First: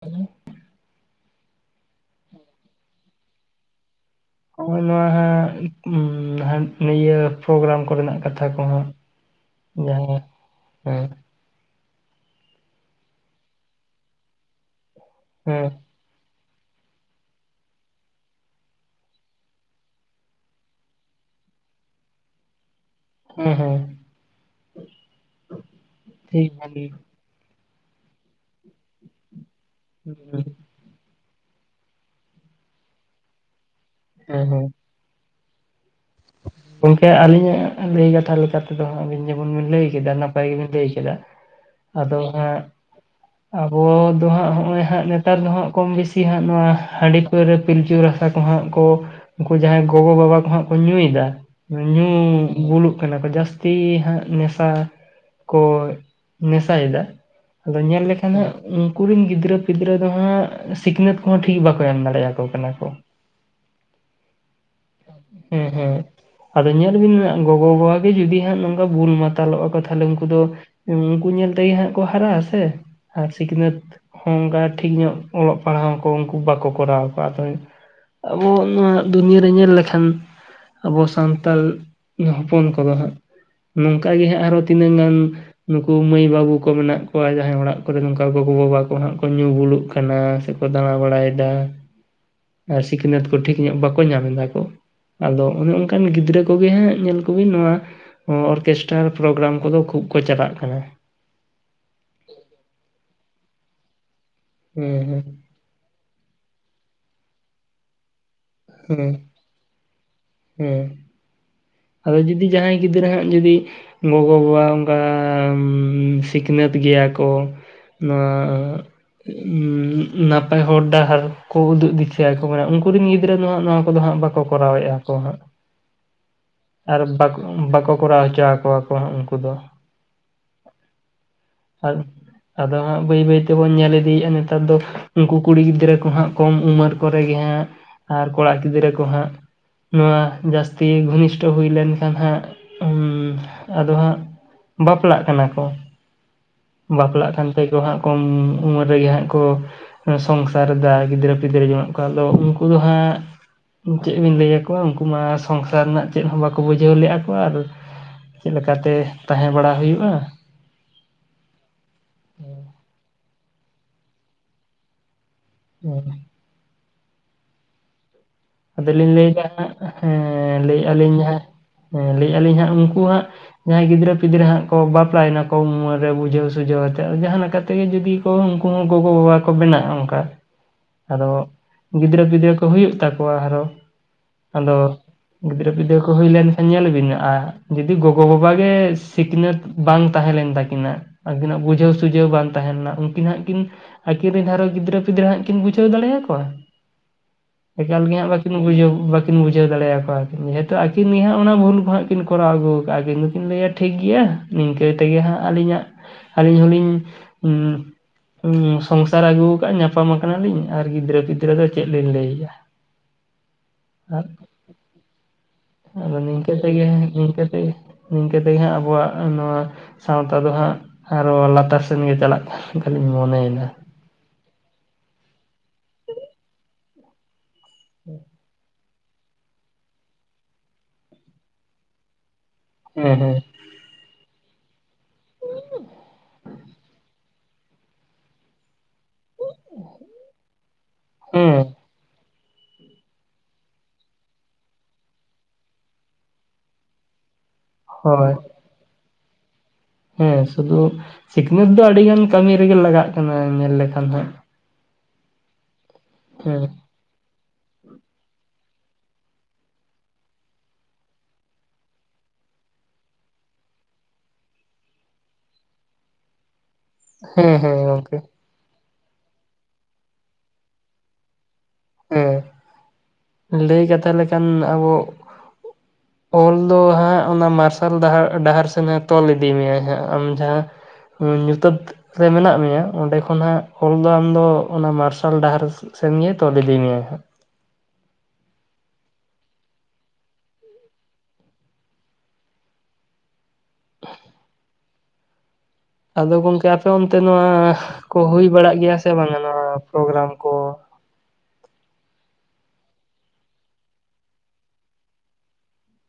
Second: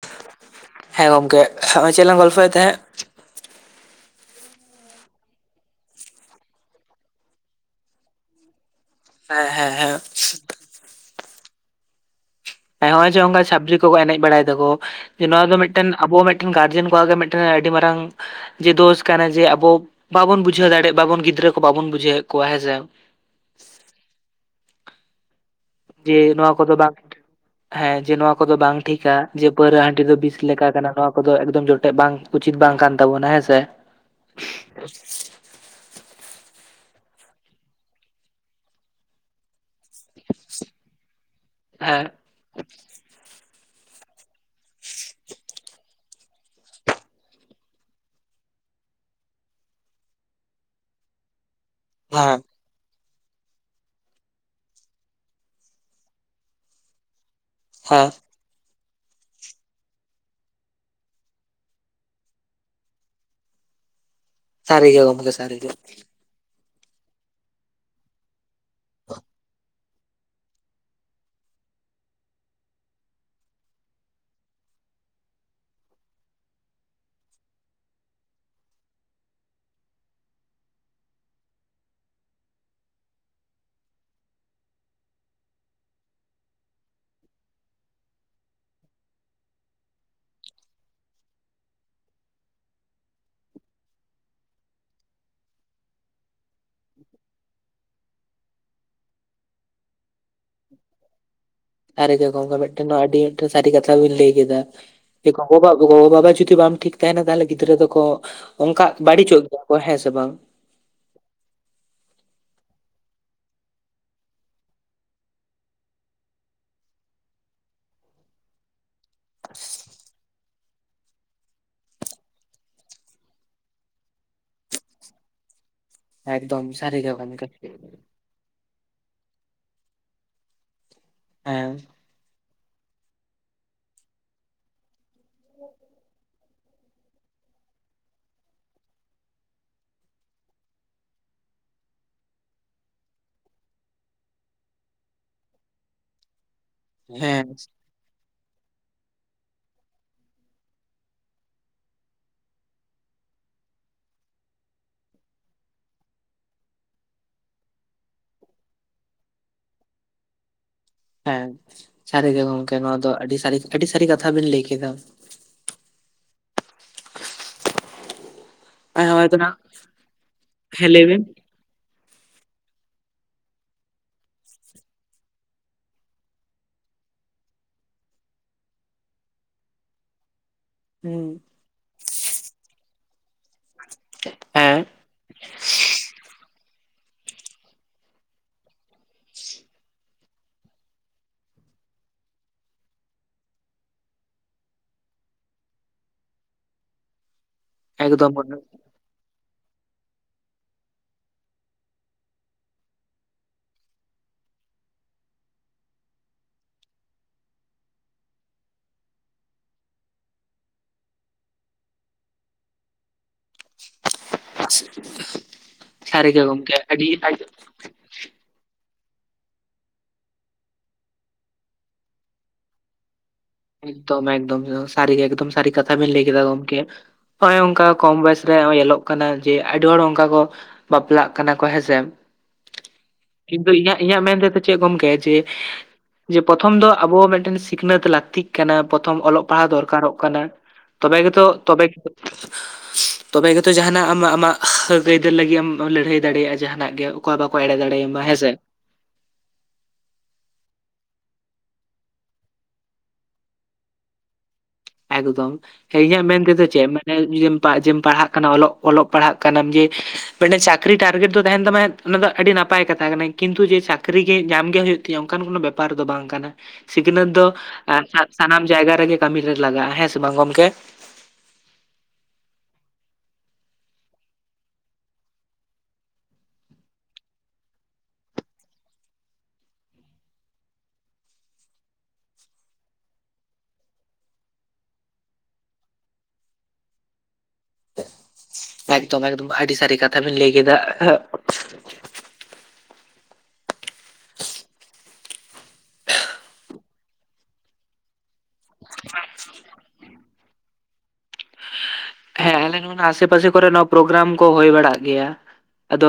Hello, ᱦᱮᱸ ᱜᱚᱝᱠᱮ ᱦᱚᱜᱼᱚᱭ ᱪᱮᱫ ᱞᱟᱝ ᱜᱚᱞᱯᱷᱚᱭᱮᱫ ᱛᱟᱦᱮᱸᱫ, [inaudible] ᱦᱚᱜᱼᱚᱭ ᱱᱚᱣᱟ ᱦᱟᱸᱜ ᱩᱸᱢ ᱦᱟᱸ ᱤᱭᱟᱹ ᱯᱨᱳᱜᱨᱟᱢ ᱠᱚᱨᱮᱱᱟᱜ ᱠᱟᱛᱷᱟ ᱠᱚ ᱦᱚᱸ, ᱦᱮᱸ ᱦᱮᱸ ᱦᱮᱸ, ᱦᱮᱸ, ᱦᱮᱸ ᱦᱚᱜᱼᱚᱭ ᱪᱚᱝ ᱚᱝᱠᱟ ᱪᱷᱟᱹᱯᱨᱤ ᱠᱚᱠᱚ ᱮᱱᱮᱜ ᱵᱟᱲᱟᱭ ᱫᱟᱠᱚ ᱡᱮ ᱱᱚᱣᱟ ᱫᱚ ᱦᱮᱸ ᱢᱤᱫᱴᱮᱱ, ᱟᱵᱚ ᱢᱤᱫᱴᱮᱱ ᱜᱟᱨᱡᱮᱱ ᱠᱚᱣᱟᱜ ᱜᱮ ᱢᱤᱫᱴᱮᱜ ᱟᱹᱰᱤ ᱢᱟᱨᱟᱝ ᱡᱮ ᱫᱚᱥ ᱠᱟᱱᱟ ᱡᱮ ᱟᱵᱚ ᱵᱟᱵᱚᱱ ᱡᱮ ᱵᱩᱡᱷᱟᱹᱣ ᱫᱟᱲᱮᱜ ᱵᱟᱵᱚᱱ ᱜᱤᱫᱽᱨᱟᱹ ᱠᱚ ᱵᱟᱵᱚᱱ ᱵᱩᱡᱷᱟᱹᱣᱮᱫ ᱠᱚᱣᱟ ᱦᱮᱸ ᱥᱮ, ᱦᱮᱸ ᱦᱮᱸ, ᱡᱮ ᱴᱷᱤᱠ ᱱᱚᱣᱟ ᱠᱚᱫᱚ ᱵᱷᱟᱞᱤ ᱵᱟᱝ ᱦᱮᱸ ᱡᱮ ᱱᱚᱣᱟ ᱠᱚᱫᱚ ᱵᱟᱝ ᱴᱷᱤᱠᱟ᱾ ᱡᱮ ᱯᱟᱹᱣᱨᱟᱹ ᱦᱟᱺᱰᱤ ᱫᱚ ᱵᱤᱥ ᱦᱩᱸ ᱞᱮᱠᱟ ᱠᱟᱱᱟ ᱱᱚᱣᱟ ᱠᱚᱫᱚ ᱮᱠᱫᱚᱢ ᱡᱚᱴᱮᱫ ᱵᱟᱝ ᱩᱪᱤᱛ ᱵᱟᱝ ᱠᱟᱱ ᱛᱟᱵᱚᱱᱟ ᱦᱮᱸ ᱥᱮ, ᱦᱮᱸ ᱦᱮᱸ, [inaudible] ᱜᱚᱝᱠᱮ ᱟᱹᱞᱤᱧᱟᱜ ᱞᱟᱹᱭ ᱠᱟᱛᱷᱟ ᱞᱮᱠᱟ ᱛᱮᱫᱚᱜ ᱦᱟᱸᱜ ᱟᱹᱵᱤᱱ ᱡᱮᱢᱚᱱ ᱵᱤᱱ ᱞᱟᱹᱭ, ᱠᱮᱫᱟ ᱱᱟᱯᱟᱭ ᱜᱮᱵᱤᱱ ᱞᱟᱹᱭ ᱠᱮᱫᱟ ᱦᱮᱸ ᱟᱫᱚ ᱦᱟᱸᱜ, ᱟᱵᱚ ᱫᱚ ᱦᱟᱸᱜ ᱦᱚᱜᱼᱚᱭ ᱦᱟᱸᱜ ᱱᱮᱛᱟᱨ ᱫᱚ ᱦᱟᱸᱜ ᱠᱚᱢ ᱵᱤᱥᱤ ᱦᱟᱸᱜ ᱱᱚᱣᱟ ᱦᱟᱺᱰᱤ ᱯᱟᱹᱣᱨᱟᱹ ᱯᱤᱞᱪᱩ ᱨᱟᱥ, ᱥᱟ ᱠᱚ ᱦᱟᱸᱜ ᱠᱚ ᱩᱝᱠᱩ ᱡᱟᱦᱟᱸᱭ ᱜᱚᱜᱚ ᱵᱟᱵᱟ ᱠᱚ ᱦᱟᱸᱜ ᱠᱚ ᱧᱩᱸᱭᱫᱟ ᱦᱮᱸ ᱧᱩᱸ, ᱵᱩᱞᱩᱜ ᱠᱟᱱᱟ ᱠᱚ ᱡᱟᱹᱥᱛᱤ ᱦᱟᱸᱜ ᱱᱮᱥᱟ, ᱠᱚ ᱱᱮᱥᱟᱭᱮᱫᱟ ᱟᱫᱚ ᱧᱮᱞ ᱦᱮᱸ ᱞᱮᱠᱷᱟᱱ ᱦᱟᱸᱜ, ᱩᱝᱠᱩ ᱨᱮᱱ ᱜᱤᱫᱽᱨᱟᱹ ᱯᱤᱫᱽᱨᱟᱹ ᱫᱚ ᱦᱟᱸᱜ ᱥᱤᱠᱷᱱᱟᱹᱛ ᱠᱚ ᱦᱚᱸ ᱴᱷᱤᱠ ᱵᱟᱠᱚ ᱮᱢ ᱫᱟᱲᱮᱭᱟᱠᱚ ᱠᱟᱱᱟ ᱠᱚ, ᱥᱟᱹᱨᱤ ᱜᱮ ᱜᱚᱢᱠᱮ ᱥᱟᱹᱨᱤ ᱦᱮᱸ ᱜᱮ ᱦᱮᱸ, ᱟᱫᱚ ᱧᱮᱞ ᱵᱤᱱ ᱱᱟᱜ ᱜᱚᱜᱚᱼᱵᱟᱵᱟ ᱜᱮ ᱡᱩᱫᱤ ᱦᱟᱸᱜ ᱱᱚᱝᱠᱟ ᱵᱩᱞ ᱢᱟᱛᱟᱞᱚᱜ-ᱟᱠᱚ ᱛᱟᱦᱚᱞᱮ ᱩᱱᱠᱩ ᱫᱚ, ᱩᱱᱠᱩ ᱧᱮᱞ ᱛᱮᱜᱮ ᱦᱟᱸᱜ ᱠᱚ ᱦᱟᱨᱟᱜᱼᱟᱥᱮ ᱟᱨ ᱥᱤᱠᱷᱱᱟᱹᱛ, ᱦᱚᱸ ᱚᱱᱠᱟ ᱴᱷᱤᱠ ᱧᱚᱜ ᱚᱞᱚᱜ ᱯᱟᱲᱦᱟᱣ ᱠᱚ ᱩᱱᱠᱩ ᱵᱟᱠᱚ ᱠᱚᱨᱟᱣ ᱟᱠᱚ ᱟᱫᱚ᱾ ᱟᱵᱚ ᱱᱚᱣᱟ ᱫᱩᱱᱤᱭᱟᱹᱨᱮ ᱧᱮᱞ ᱞᱮᱠᱷᱟᱱ, ᱟᱵᱚ ᱥᱟᱱᱛᱟᱞ ᱦᱚᱯᱚᱱ ᱠᱚᱫᱚ ᱦᱟᱸᱜ ᱱᱚᱝᱠᱟᱜᱮ ᱦᱟᱸᱜ ᱟᱨᱦᱸᱚ ᱛᱤᱱᱟᱹᱜ ᱜᱟᱱ ᱱᱩᱠᱩ ᱢᱟᱹᱭ ᱵᱟᱹᱵᱩ ᱠᱚ ᱢᱮᱱᱟᱜ ᱠᱚᱣᱟ ᱡᱟᱦᱟᱸᱭ ᱚᱲᱟᱜ ᱠᱚᱨᱮ ᱱᱚᱝᱠᱟ ᱜᱚᱜᱚ-ᱵᱟᱵᱟ ᱠᱚ ᱦᱟᱸᱜ ᱠᱚ ᱧᱩ ᱵᱩᱞᱩᱜ ᱠᱟᱱᱟ ᱥᱮ, ᱠᱚ ᱫᱟᱬᱟ ᱵᱟᱲᱟᱭᱮᱫᱟ ᱟᱨ ᱥᱤᱠᱷᱱᱟᱹᱛ ᱠᱚ ᱴᱷᱤᱠ ᱧᱚᱜ ᱵᱟᱠᱚ ᱧᱟᱢ ᱮᱫᱟ ᱠᱚ ᱟᱫᱚ, ᱚᱱᱮ ᱚᱱᱠᱟᱱ ᱜᱤᱫᱽᱨᱟᱹ ᱠᱚᱜᱮ ᱦᱟᱸᱜ, ᱧᱮᱞ ᱠᱚᱵᱤᱱ ᱱᱚᱣᱟ ᱚᱨᱠᱮᱥᱴᱟᱨ ᱯᱨᱳᱜᱨᱟᱢ ᱠᱚᱫᱚ, ᱠᱷᱩᱵ ᱠᱚ ᱪᱟᱞᱟᱜ ᱠᱟᱱᱟ ᱾ ᱟᱨᱮ ᱡᱚ ᱜᱚᱝᱠᱮ, ᱢᱤᱫᱴᱮᱱ ᱱᱚᱣᱟ ᱟᱹᱰᱤ ᱟ. ᱱᱴᱷᱟ ᱥᱟᱹᱨᱤ ᱠᱟᱛᱷᱟ ᱵᱤᱱ, ᱞᱟᱹᱭ ᱠᱮᱫᱟ ᱾ ᱦᱩᱸᱻ ᱦᱩᱸ ᱾ ᱜᱚ-ᱵᱟ ᱜᱚ-ᱵᱟᱵᱟ, ᱡᱩᱫᱤ ᱵᱟᱢ ᱴᱷᱤᱠ ᱛᱟᱦᱮᱱᱟ, ᱛᱟᱦᱚᱞᱮ ᱜᱤᱫᱽᱨᱟᱹ ᱫᱚᱠᱚ, ᱟᱻᱦ-ᱜ, ᱚᱱᱠᱟ ᱵᱟᱹᱲᱤᱡᱚᱜ ᱜᱮᱭᱟ ᱠᱚ, ᱦᱮᱸ ᱥᱮ ᱵᱟᱝ? ᱚᱮᱸᱻ ᱾ ᱟᱫᱚ, ᱡᱩᱫᱤ ᱡᱟᱦᱟᱸᱭ ᱜᱤᱫᱽᱨᱟᱹ ᱦᱟᱜ, ᱡᱩᱫᱤ ᱜᱚᱜᱚ-ᱵᱟᱵᱟ ᱚᱱᱠᱟ, ᱩᱻᱢ ᱥᱤᱠᱷᱱᱟᱹᱛ ᱜᱮᱭᱟ ᱠᱚ ᱱᱚᱣᱟᱼᱻᱟ, ᱩᱸᱻᱜ ᱾ ᱱᱟᱯᱟᱭ ᱦᱚᱨ ᱰᱟᱦᱟᱨ ᱠᱚ, ᱩᱫᱩᱜ ᱫᱤᱥᱟᱹᱣᱟᱠᱚ, ᱢᱟᱱᱮ, ᱩᱱᱠᱩ ᱨᱮᱱ ᱜᱤᱫᱽᱨᱟᱹ ᱫᱚ ᱦᱟᱸᱜ, ᱱᱚᱣᱟ ᱠᱚᱫᱚ ᱦᱟᱸᱜ, ᱵᱟᱠᱚ ᱠᱚᱨᱟᱣᱮᱫᱼᱟ ᱠᱚ, ᱦᱟᱸᱜ ᱾ ᱮᱠᱫᱚᱢ ᱾ ᱟᱨ, ᱵᱟᱠᱚ ᱵᱟᱠᱚ, ᱠᱚᱨᱟᱣ ᱦᱚᱪᱚ ᱟᱠᱚᱣᱟ ᱦᱟᱸᱜ, ᱩᱱᱠᱩ ᱫᱚ. ᱾ ᱮᱸᱻ ᱾ ᱟᱫᱚ ᱦᱟᱸᱜ, ᱵᱟᱹᱭ ᱵᱟᱹᱭ ᱛᱮᱵᱚᱱ ᱧᱮᱞ ᱤᱫᱤ ᱭᱮᱫᱟ, ᱱᱮᱛᱟᱨ ᱫᱚ, ᱩᱱᱠᱩ ᱠᱩᱲᱤ ᱜᱤᱫᱽᱨᱟᱹ ᱠᱚ ᱦᱟᱸᱜ ᱾ ᱠᱚᱢ ᱩᱢᱮᱨ ᱠᱚᱨᱮ ᱜᱮ ᱦᱟᱸᱜ, ᱟᱨ ᱠᱚᱲᱟ ᱜᱤᱫᱽᱨᱟᱹ ᱠᱚ ᱦᱟᱸᱜ ᱱᱚᱣᱟ, ᱡᱟᱹᱥᱛᱤ ᱜᱷᱚᱱᱤᱥᱴᱚ ᱦᱩᱭ ᱞᱮᱱᱠᱷᱟᱱ ᱦᱟᱸᱜ, ᱟᱫᱚ ᱦᱟᱸᱜ ᱵᱟᱯᱞᱟᱜ ᱠᱟᱱᱟ ᱠᱚ, ᱵᱟᱯᱞᱟᱜ ᱦᱮᱸ ᱠᱟᱱ ᱛᱮᱠᱚ ᱦᱟᱸᱜ ᱠᱚᱢ ᱩᱢᱮᱨ ᱨᱮᱜᱮ ᱦᱟᱸᱜ, ᱠᱚ ᱥᱚᱝᱥᱟᱨ ᱮᱫᱟ, ᱜᱤᱫᱽᱨᱟᱹ-ᱯᱤᱫᱽᱨᱟᱹ ᱡᱚᱱᱚᱜ ᱠᱟᱱᱟ ᱠᱚ, ᱟᱫᱚ, ᱩᱱᱠᱩ ᱫᱚ ᱦᱟᱸᱜ, ᱪᱮᱫ ᱵᱤᱱ ᱞᱟᱹᱭ ᱟᱠᱚᱣᱟ, ᱩᱱᱠᱩ ᱢᱟ ᱥᱚᱝᱥᱟᱨ ᱨᱮᱱᱟᱜ ᱪᱮᱫ ᱦᱚᱸ ᱵᱟᱠᱚ ᱵᱩᱡᱷᱟᱹᱣ ᱞᱮᱼᱟ ᱠᱚ, ᱟᱨ ᱪᱮᱫ ᱞᱮᱠᱟᱛᱮ ᱛᱟᱦᱮᱸ ᱵᱟᱲᱟ ᱦᱩᱭᱩᱜᱼᱟ ᱾ ᱦᱮᱸ, ᱥᱟᱹᱨᱤ ᱜᱮ ᱜᱚᱢᱠᱮ, ᱱᱚᱣᱟ ᱫᱚ, ᱟᱹᱰᱤ ᱥᱟᱹᱨᱤ, ᱟᱹᱰᱤ ᱥᱟᱹᱨᱤ ᱠᱟᱛᱷᱟ ᱵᱤᱱ, ᱞᱟᱹᱭ ᱠᱮᱫ ᱫᱚ ᱾ ᱦᱮ [inaudible] ᱟᱫᱚ ᱦᱮᱸ ᱞᱤᱧ ᱦᱳᱭ ᱞᱟᱹᱭ ᱛᱚ ᱮᱫᱟ ᱱᱟᱜ ᱦᱟᱸᱜ, ᱦᱮᱸᱻᱞᱟᱹᱭ ᱦᱮᱸ ᱮᱫᱟ ᱞᱟᱹᱭ ᱵᱤᱱ ᱞᱤᱧ ᱦᱟᱸᱜ, ᱦᱮᱸᱻᱞᱟᱹᱭ ᱮᱫᱟ ᱞᱤᱧ ᱦᱟᱸᱜ, ᱩᱱᱠᱩ ᱦᱟᱸᱜ ᱡᱟᱦᱟᱸᱭ ᱜᱤᱫᱽᱨᱟᱹ-ᱯᱤᱫᱽᱨᱟᱹ ᱦᱟᱸᱜ ᱠᱚ, ᱵᱟᱯᱞᱟ ᱭᱮᱱᱟ ᱠᱚ, ᱠᱚᱢ ᱩᱢᱮᱨ ᱨᱮ ᱵᱩᱡᱷᱟᱹᱣ ᱥᱩᱡᱷᱟᱹᱣ ᱟᱛᱮᱫ, ᱡᱟᱦᱟᱸ ᱞᱮᱠᱟ ᱛᱮᱜᱮ, ᱡᱩᱫᱤ ᱛᱚ, ᱩᱱᱠᱩ ᱦᱚᱸ ᱜᱚᱜᱚ-ᱵᱟᱵᱟ ᱠᱚ, ᱵᱮᱱᱟᱜᱼᱟ, ᱚᱱᱠᱟ ᱦᱩᱸ ᱟᱫᱚ, ᱜᱤᱫᱽᱨᱟᱹ-ᱯᱤᱫᱽᱨᱟᱹ ᱠᱚ, ᱦᱩᱭᱩᱜ ᱛᱟᱠᱚᱣᱟ ᱟᱨᱦᱚᱸ, ᱦᱮᱸ ᱟᱫᱚ ᱜᱤᱫᱽᱨᱟᱹ ᱯᱤᱫᱽᱨᱟᱹ ᱠᱚ, ᱦᱩᱭ ᱞᱮᱱᱠᱷᱟᱱ ᱧᱮᱞ ᱵᱤᱱ, ᱡᱩᱫᱤ ᱜᱚᱜᱚ-ᱵᱟᱵᱟ ᱜᱮ ᱥᱤᱠᱷᱱᱟᱹᱛ ᱵᱟᱝ ᱛᱟᱦᱮᱸ ᱞᱮᱱ ᱛᱟᱹᱠᱤᱱᱟ, ᱟᱹᱠᱤᱱᱟᱜ ᱵᱩᱡᱷᱟᱹᱣ ᱥᱩᱡᱷᱟᱹᱣ ᱵᱟᱝ ᱛᱟᱦᱮᱸ ᱞᱮᱱᱟ, ᱩᱱᱠᱤᱱ ᱦᱟᱸᱜ, ᱠᱤᱱ ᱟᱹᱠᱤᱱ ᱨᱮᱱ ᱟᱨᱦᱚᱸ, ᱜᱤᱫᱽᱨᱟᱹ ᱯᱤᱫᱽᱨᱟᱹ ᱦᱟᱸᱜ ᱠᱤᱱ, ᱵᱩᱡᱷᱟᱹᱣ ᱫᱟᱲᱮ ᱭᱟᱠᱚᱣᱟ ᱾ ᱮᱠᱟᱞ ᱜᱮ ᱦᱟᱸᱜ, ᱮᱠᱫᱚᱢ ᱵᱟᱠᱤᱱ ᱵᱩᱡᱷᱟᱹᱣ, ᱵᱟᱠ ᱠᱤᱱ ᱵᱩᱡᱷᱟᱹᱣ ᱫᱟᱲᱮ ᱭᱟᱠᱚᱣᱟ ᱠᱤᱱ, ᱡᱮᱦᱮᱛᱩ ᱟᱹᱠᱤᱱ ᱜᱮ ᱦᱟᱸᱜ, ᱚᱱᱟ ᱵᱷᱩᱞ ᱠᱚ ᱦᱟᱸᱜ, ᱠᱤᱱ ᱠᱚᱨᱟᱣ ᱟᱹᱜᱩ ᱟᱠᱟᱫᱟᱠᱤᱱ, ᱟᱠᱤᱱ ᱫᱚᱠᱤᱱ ᱞᱟᱹᱭᱼᱟ ᱴᱷᱤᱠ ᱜᱮᱭᱟ ᱾ ᱱᱤᱝᱠᱟᱹ ᱛᱮᱜᱮ ᱦᱟᱸᱜ, ᱟᱹᱞᱤᱧᱟᱜ, ᱟᱹᱞᱤᱧ ᱦᱚᱞᱤᱧ ᱦᱩᱢ ᱦᱩᱢ ᱥᱚᱝᱥᱟᱨ ᱟᱹᱜᱩ ᱟᱠᱟᱫ, ᱧᱟᱯᱟᱢ ᱟᱠᱟ ᱱᱟᱞᱤᱧ ᱟᱨ ᱜᱤᱫᱽᱨᱟᱹ ᱯᱤᱫᱽᱨᱟᱹ ᱫᱚ, ᱪᱮᱫ ᱞᱤᱧ ᱞᱟᱹᱭ ᱟᱭᱟ ᱾ ᱟᱨᱮ [inaudible] [unintelligible] ᱟᱫᱚ ᱥᱟᱹᱨᱤ ᱜᱮ ᱱᱤᱝᱠᱟᱹ ᱜᱚᱢᱠᱮ ᱛᱮᱜᱮ, ᱟᱹᱰᱤ ᱱᱤᱝᱠᱟᱹ ᱛᱮ, ᱱᱤᱝᱠᱟᱹ ᱛᱮᱜᱮ ᱦᱟᱸᱜ, ᱟᱵᱚᱣᱟᱜ ᱱᱚᱣᱟ ᱥᱟᱶᱛᱟ ᱫᱚ ᱦᱟᱸᱜ, ᱟᱨᱚ ᱞᱟᱛᱟᱨ ᱥᱮᱱ ᱜᱮ, ᱪᱟᱞᱟᱜ ᱠᱟᱱ ᱞᱮᱠᱟ ᱞᱤᱧ ᱢᱚᱱᱮ ᱭᱮᱫᱟ ᱾ ᱮᱠᱫᱚᱢ ᱮᱠᱫᱚᱢ,, ᱥᱟᱹᱨᱤ ᱜᱮ ᱮᱠᱫᱚᱢ, ᱥᱟᱹᱨᱤ ᱠᱟᱛᱷᱟ ᱵᱤᱱ ᱞᱟᱹᱭ ᱠᱮᱫᱟ ᱜᱚᱢᱠᱮ, ᱦᱚᱜᱼᱚᱸᱭ ᱚᱱᱠᱟ ᱠᱚᱢ ᱵᱚᱭᱮᱥ ᱨᱮ ᱧᱮᱞᱚᱜ ᱠᱟᱱᱟ, ᱡᱮ ᱟᱹᱰᱤ ᱦᱚᱲ ᱚᱱᱠᱟ ᱠᱚ, ᱵᱟᱯᱞᱟᱜ ᱠᱟᱱᱟ ᱠᱚ, ᱦᱮᱸᱥᱮ ᱾ ᱦᱮᱸᱻ ᱦᱮᱸ ᱾ ᱠᱤᱱᱛᱩ, ᱤᱧᱟᱹᱜ ᱢᱮᱱ ᱛᱮᱫᱚ, ᱪᱮᱫ ᱜᱚᱢᱠᱮ, ᱡᱮ ᱯᱨᱚᱛᱷᱚᱢ ᱫᱚ ᱟᱵᱚᱣᱟᱜ, ᱢᱤᱫᱴᱮᱱ ᱥᱤᱠᱷᱱᱟᱹᱛ ᱞᱟᱹᱠᱛᱤᱜ ᱠᱟᱱᱟ ᱾ ᱯᱨᱚᱛᱷᱚᱢ ᱚᱞᱚᱜ ᱯᱟᱲᱦᱟᱣ ᱫᱚᱨᱠᱟᱨᱚᱜ ᱠᱟᱱᱟ ᱾ ᱛᱚᱵᱮ ᱜᱮ ᱛᱚ, ᱦᱮᱸ ᱛᱚᱵᱮ ᱜᱮ [inaudible] ᱛᱚᱵᱮ ᱜᱮ ᱛᱚ ᱡᱟᱦᱟᱸ ᱱᱟᱜ ᱟᱢ ᱟᱢᱟᱜ ᱟᱹᱭᱫᱟᱹᱨ ᱞᱟᱹᱜᱤᱫ ᱮᱢ ᱞᱟᱹᱲᱦᱟᱹᱭ ᱫᱟᱲᱮᱭᱟᱜ-ᱟ ᱡᱟᱦᱟᱸ ᱱᱟᱜ ᱜᱮ ᱚᱠᱚᱭ ᱦᱚᱸ ᱵᱟᱠᱚ ᱮᱲᱮ ᱫᱟᱲᱮᱭᱟᱢ ᱢᱟ ᱦᱳᱭ ᱦᱮᱸ ᱥᱮ ᱦᱮᱸ ᱥᱩᱫᱩ ᱥᱤᱠᱷᱱᱟᱹᱛ ᱫᱚ ᱟᱹᱰᱤ ᱜᱟᱱ ᱠᱟᱹᱢᱤ ᱨᱮ ᱜᱮ ᱞᱟᱜᱟᱜ ᱠᱟᱱᱟ ᱧᱮᱞ ᱞᱮᱠᱷᱟᱱ ᱦᱟᱸᱜ, ᱮᱠᱫᱚᱢ ᱠᱤ ᱤᱧᱟᱜ ᱢᱮᱱ ᱛᱮ ᱦᱮᱸ ᱫᱚ ᱪᱮᱫ? ᱡᱮᱢ ᱯᱟᱲᱦᱟᱜ ᱠᱟᱱᱟ ᱚᱞᱚᱜ ᱯᱟᱲᱦᱟᱜ ᱠᱟᱱᱟᱢ ᱡᱮ ᱢᱤᱫᱴᱮᱱ ᱪᱟᱹᱠᱨᱤ ᱴᱟᱨᱜᱮᱴ ᱫᱚ ᱛᱟᱦᱮᱱ ᱛᱟᱢᱟ ᱚᱱᱟ ᱫᱚ ᱟᱹᱰᱤ ᱱᱟᱯᱟᱭ ᱠᱟᱛᱷᱟ ᱠᱟᱱᱟ ᱠᱤᱱᱛᱩ ᱡᱮ ᱪᱟᱹᱠᱨᱤ ᱜᱮ ᱧᱟᱢ ᱜᱮ ᱦᱩᱭᱩᱜ ᱛᱤᱧᱟᱹ ᱚᱱᱠᱟᱱ ᱠᱚᱱᱚ ᱵᱮᱯᱟᱨ ᱫᱚ ᱵᱟᱝ ᱠᱟᱱᱟ᱾ ᱥᱤᱠᱷᱱᱟᱹᱛ ᱫᱚ ᱦᱮᱸ ᱦᱮᱸ ᱜᱚᱝᱠᱮ ᱥᱟᱱᱟᱢ ᱡᱟᱭᱜᱟ ᱨᱮ ᱜᱮ ᱠᱟᱹᱢᱤ ᱨᱮ ᱞᱟᱜᱟᱜ-ᱟ ᱦᱮᱸ ᱥᱮ ᱵᱟᱝ ᱜᱚᱢᱠᱮ ᱦᱮᱸ ᱞᱟᱹᱭ ᱠᱟᱛᱷᱟ ᱞᱮ ᱠᱷᱟᱱ ᱟᱵᱚ ᱚᱞ ᱫᱚ ᱦᱟᱸᱜ ᱚᱱᱟ ᱢᱟᱨᱥᱟᱞ ᱰᱟᱦᱟᱨ ᱰᱟᱦᱟᱨ ᱥᱮᱱᱮ ᱛᱚᱞ ᱤᱫᱤ ᱢᱮᱭᱟᱭ ᱦᱟᱸᱜ ᱟᱢ ᱡᱟᱦᱟᱸ ᱧᱩᱛᱟᱹᱛ ᱨᱮ ᱢᱮᱱᱟᱜ ᱢᱮᱭᱟ, ᱚᱸᱰᱮ ᱠᱷᱚᱱᱟᱜ ᱚᱞ ᱫᱚ ᱟᱢ ᱫᱚ ᱚᱱᱟ ᱢᱟᱨᱥᱟᱞ ᱰᱟᱦᱟᱨ ᱥᱮᱱ ᱜᱮ ᱛᱚᱞ ᱤᱫᱤ ᱢᱮᱭᱟ ᱱᱟᱦᱟᱜ [inaudible] ᱮᱠᱫᱚᱢ ᱮᱠᱫᱚᱢ ᱟᱹᱰᱤ ᱥᱟᱹᱨᱤ ᱠᱟᱛᱷᱟ ᱵᱤᱱ ᱞᱟᱹᱭ ᱠᱮᱫᱟ [inaudible] ᱟᱫᱚ ᱜᱚᱝᱠᱮ ᱟᱯᱮ ᱚᱱᱛᱮ ᱱᱚᱣᱟ ᱠᱚ ᱦᱩᱭ ᱵᱟᱲᱟᱜ ᱜᱮᱭᱟ ᱥᱮ ᱵᱟᱝᱟ ᱱᱚᱣᱟ ᱯᱨᱚᱜᱨᱟᱢ ᱠᱚ ᱦᱮᱸ ᱟᱞᱮ ᱱᱚᱜᱼᱱᱚᱣᱟ ᱟᱥᱮ-ᱯᱟᱥᱮ ᱠᱚ ᱨᱮ ᱱᱚᱣᱟ ᱯᱨᱚᱜᱨᱟᱢ ᱠᱚ ᱦᱩᱭ ᱵᱟᱲᱟᱜ ᱜᱮᱭᱟ ᱟᱫᱚ